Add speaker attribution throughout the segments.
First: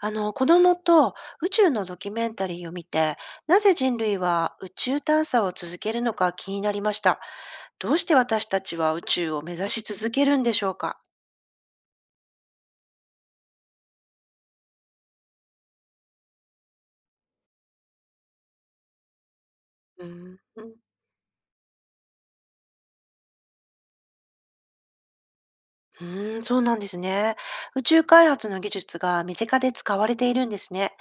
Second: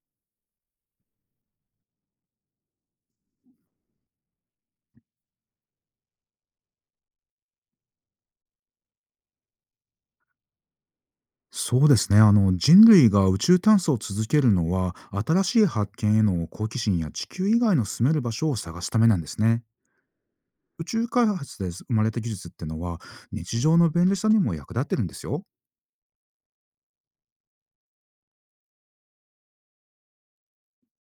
Speaker 1: あの子供と宇宙のドキュメンタリーを見て、なぜ人類は宇宙探査を続けるのか気になりました。どうして私たちは宇宙を目指し続けるんでしょうか？
Speaker 2: そうですね。人類が宇宙探査を続けるのは、新しい発見への好奇心や地球以外の住める場所を探すためなんですね。
Speaker 1: うーん、う
Speaker 2: 宇宙開発で生まれた技術ってのは、日常の便利さにも役立ってるんですよ。
Speaker 1: そうなんですね。宇宙開発の技術が身近で使われているんですね。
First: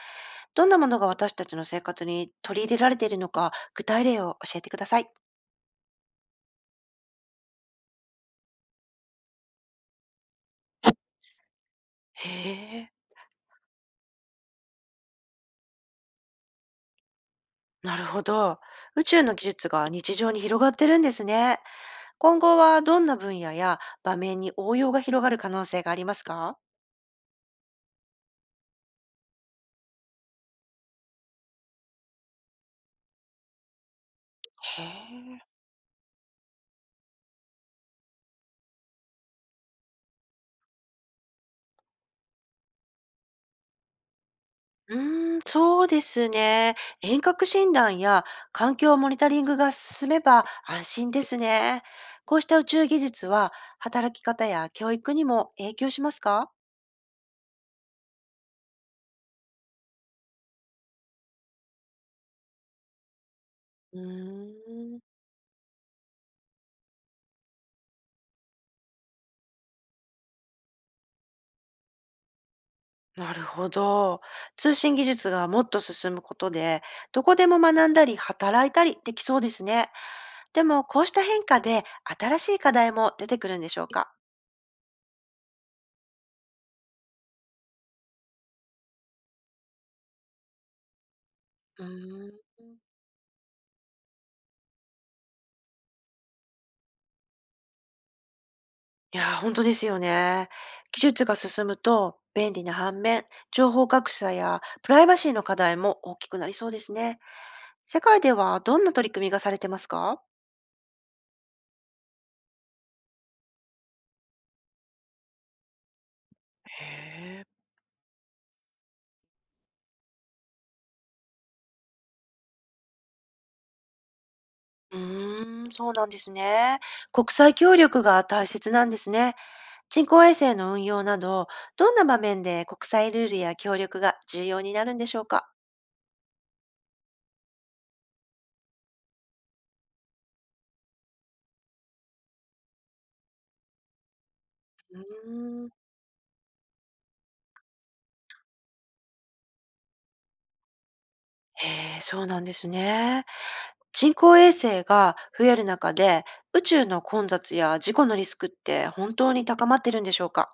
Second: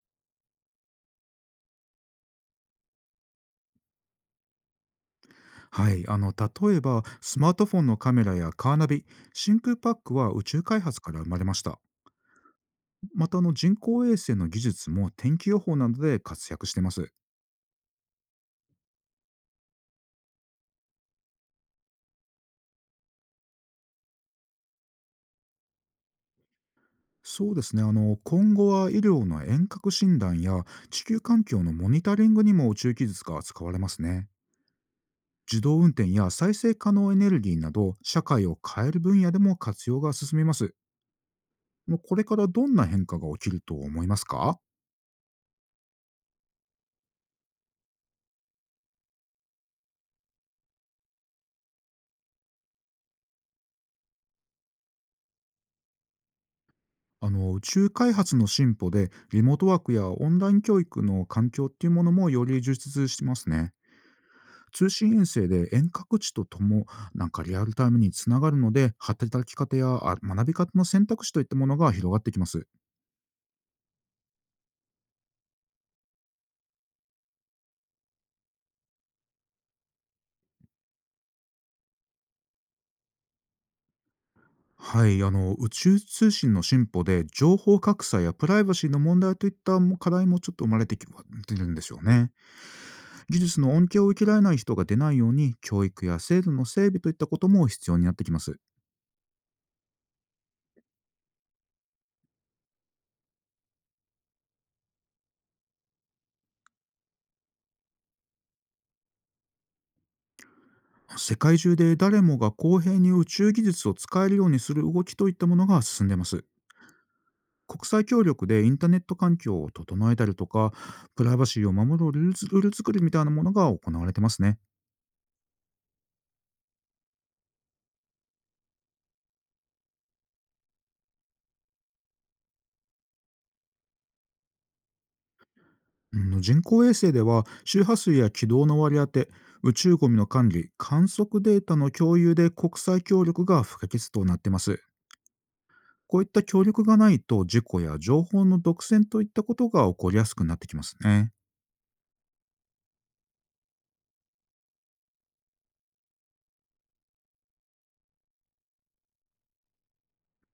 Speaker 1: どんなものが私たちの生活に取り入れられているのか、具体例を教えてください。
Speaker 2: はい。例えばスマートフォンのカメラやカーナビ、真空パックは宇宙開発から生まれました。
Speaker 1: へえ、
Speaker 2: また人工衛星の技術も天気予報などで活躍してます。
Speaker 1: なるほど。宇宙の技術が日常に広がってるんですね。今後はどんな分野や場面に応用が広がる可能性がありますか？
Speaker 2: そうですね。今後は医療の遠隔診断や地球環境のモニタリングにも宇宙技術が使われますね。
Speaker 1: へえ。
Speaker 2: 自動運転や再生可能エネルギーなど、社会を変える分野でも活用が進みます。もう、これからどんな変化が起きると思いますか？
Speaker 1: うーん、そうですね。遠隔診断や環境モニタリングが進めば安心ですね。こうした宇宙技術は働き方や教育にも影響しますか？
Speaker 2: 宇宙開発の進歩で、リモートワークやオンライン教育の環境っていうものもより充実してますね。
Speaker 1: う
Speaker 2: 通
Speaker 1: ーん。
Speaker 2: 信遠征で遠隔地とともリアルタイムにつながるので、働き方や学び方の選択肢といったものが広がってきます。
Speaker 1: なるほど。通信技術がもっと進むことで、どこでも学んだり働いたりできそうですね。でも、こうした変化で新しい課題も出てくるんでしょうか？
Speaker 2: はい。宇宙通信の進歩で、情報格差やプライバシーの問題といったも課題もちょっと生まれてきてるんで
Speaker 1: う
Speaker 2: すよ
Speaker 1: ー
Speaker 2: ね。
Speaker 1: ん。
Speaker 2: 技術の恩恵を受けられない人が出ないように、教育や制度の整備といったことも必要になってきます。
Speaker 1: いやー、本当ですよね。技術が進むと便利な反面、情報格差やプライバシーの課題も大きくなりそうですね。世界ではどんな取り組みがされてますか？
Speaker 2: 世界中で誰もが公平に宇宙技術を使えるようにする動きといったものが進んでます。
Speaker 1: へえ。
Speaker 2: 国際協力でインターネット環境を整えたりとか、プライバシーを守るルール作りみたいなものが行われてますね。
Speaker 1: うーん、そうなんですね。国際協力が大切なんですね。人工衛星の運用など、どんな場面で国際ルールや協力が重要になるんでしょうか？
Speaker 2: うん。人工衛星では周波数や軌道の割り当て、宇宙ゴミの管理、観測データの共有で国際協力が不可欠となってます。
Speaker 1: うーん。
Speaker 2: こういった協力がないと、事故や情報の独占といったことが起こりやすくなってきますね。
Speaker 1: へえ、そうなんですね。人工衛星が増える中で、宇宙の混雑や事故のリスクって本当に高まってるんでしょうか？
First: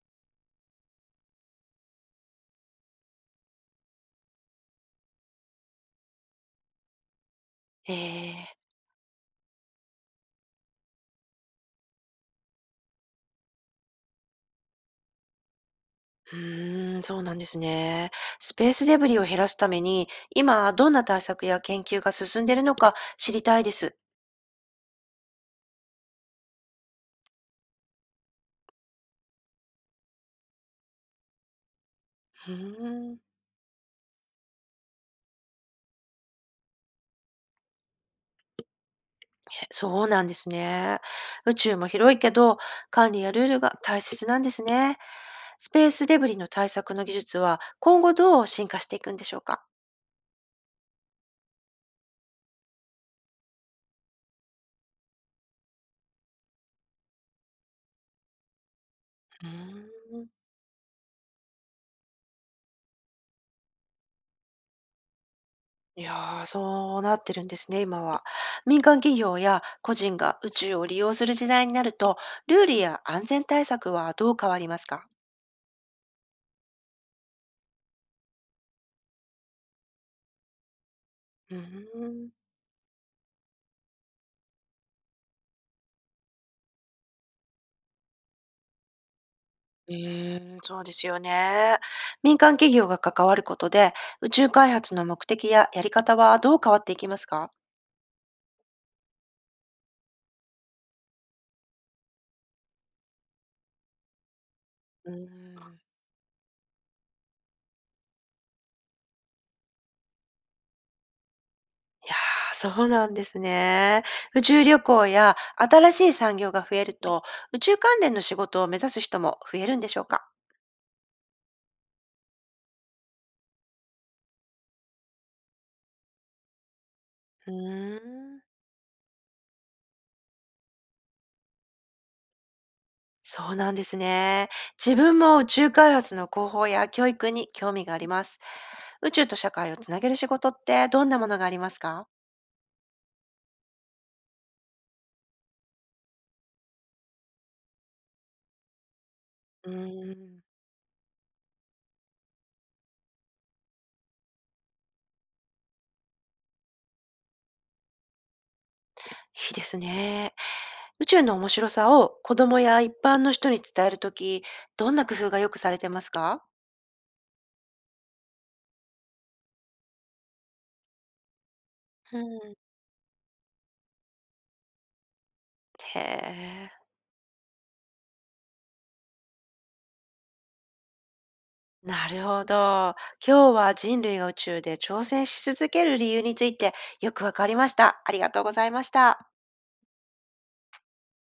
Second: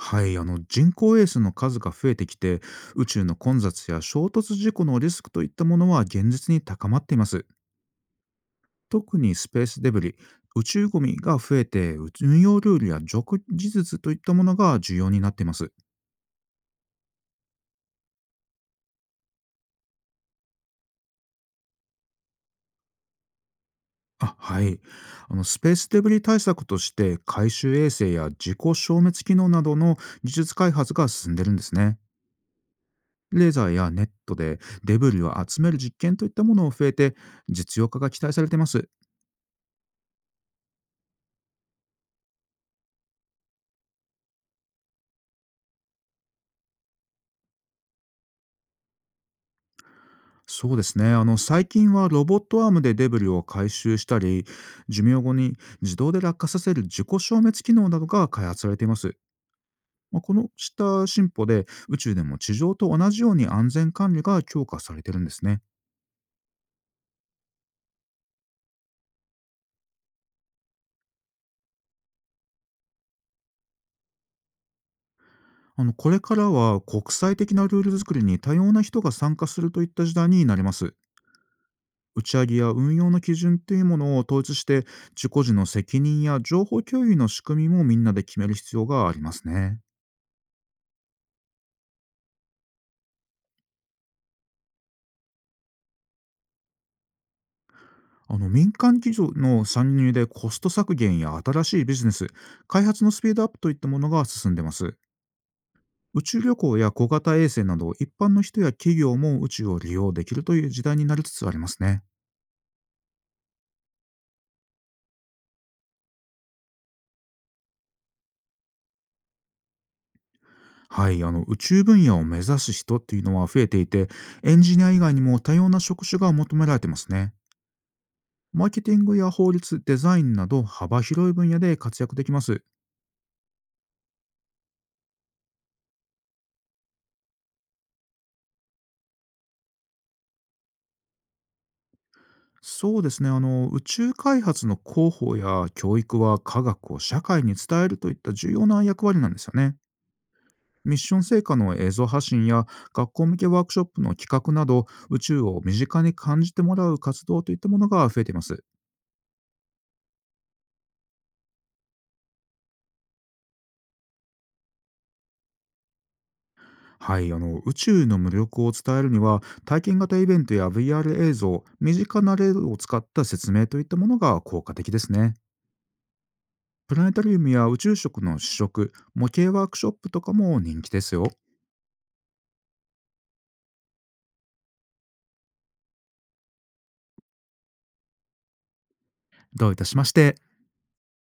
Speaker 2: はい。人工衛星の数が増えてきて、宇宙の混雑や衝突事故のリスクといったものは現実に高まっています。
Speaker 1: ええ、
Speaker 2: 特にスペースデブリ、宇宙ゴミが増えて、運用ルールや叙述といったものが重要になっています。
Speaker 1: うーん、そうなんですね。スペースデブリを減らすために、今どんな対策や研究が進んでいるのか知りたいです。
Speaker 2: あ、はい。スペースデブリ対策として、回収衛星や自己消滅機能などの技術開発が進んでるんですね。
Speaker 1: うーん、え、
Speaker 2: レーザーやネットでデブリを集める実験といったものを増えて、実用化が期待されています。
Speaker 1: そうなんですね。宇宙も広いけど、管理やルールが大切なんですね。スペースデブリの対策の技術は、今後どう進化していくんでしょうか？
Speaker 2: そうですね。最近はロボットアームでデブリを回収したり、寿命後に自動で落下させる自己消滅機能などが開発されています。
Speaker 1: うーん。
Speaker 2: まあ、このした進歩で、宇宙でも地上と同じように安全管理が強化されてるんですね。
Speaker 1: いやー、そうなってるんですね、今は。民間企業や個人が宇宙を利用する時代になると、ルールや安全対策はどう変わりますか？
Speaker 2: これからは国際的なルール作りに多様な人が参加するといった時代になります。
Speaker 1: うー
Speaker 2: 打
Speaker 1: ん。
Speaker 2: ち上げや運用の基準というものを統一して、自己時の責任や情報共有の仕組みもみんなで決める必要がありますね。
Speaker 1: うーん、そうですよね。民間企業が関わることで、宇宙開発の目的ややり方はどう変わっていきますか？
Speaker 2: 民間企業の参入でコスト削減や新しいビジネス、開発のスピードアップといったものが進んでます。
Speaker 1: うーん。
Speaker 2: 宇宙旅行や小型衛星など、一般の人や企業も宇宙を利用できるという時代になりつつありますね。
Speaker 1: いやー、そうなんですね。宇宙旅行や新しい産業が増えると、宇宙関連の仕事を目指す人も増えるんでしょうか？
Speaker 2: はい。宇宙分野を目指す人っていうのは増えていて、エンジニア以外にも多様な職種が求められてますね。
Speaker 1: うーん。
Speaker 2: マーケティングや法律デザインなど、幅広い分野で活躍できます。
Speaker 1: そうなんですね。自分も宇宙開発の広報や教育に興味があります。宇宙と社会をつなげる仕事ってどんなものがありますか？
Speaker 2: そうですね。宇宙開発の広報や教育は、科学を社会に伝えるといった重要な役割なんですよ
Speaker 1: う
Speaker 2: ね。
Speaker 1: ーん、い
Speaker 2: ミッション成果の映像発信や学校向けワークショップの企画など、宇宙を身近に感じてもらう活動といったものが増えています。
Speaker 1: いですね。宇宙の面白さを子供や一般の人に伝えるとき、どんな工夫がよくされてますか？
Speaker 2: はい。宇宙の魅力を伝えるには、体験型イベントや VR 映像、身
Speaker 1: う
Speaker 2: 近な例
Speaker 1: ん、
Speaker 2: を使った説明といったものが効果的ですね。
Speaker 1: へえ。
Speaker 2: プラネタリウムや宇宙食の試食、模型ワークショップとかも人気ですよ。
Speaker 1: なるほど。今日は人類が宇宙で挑戦し続ける理由についてよくわかりました。ありがとうございました。
Speaker 2: どういたしまして。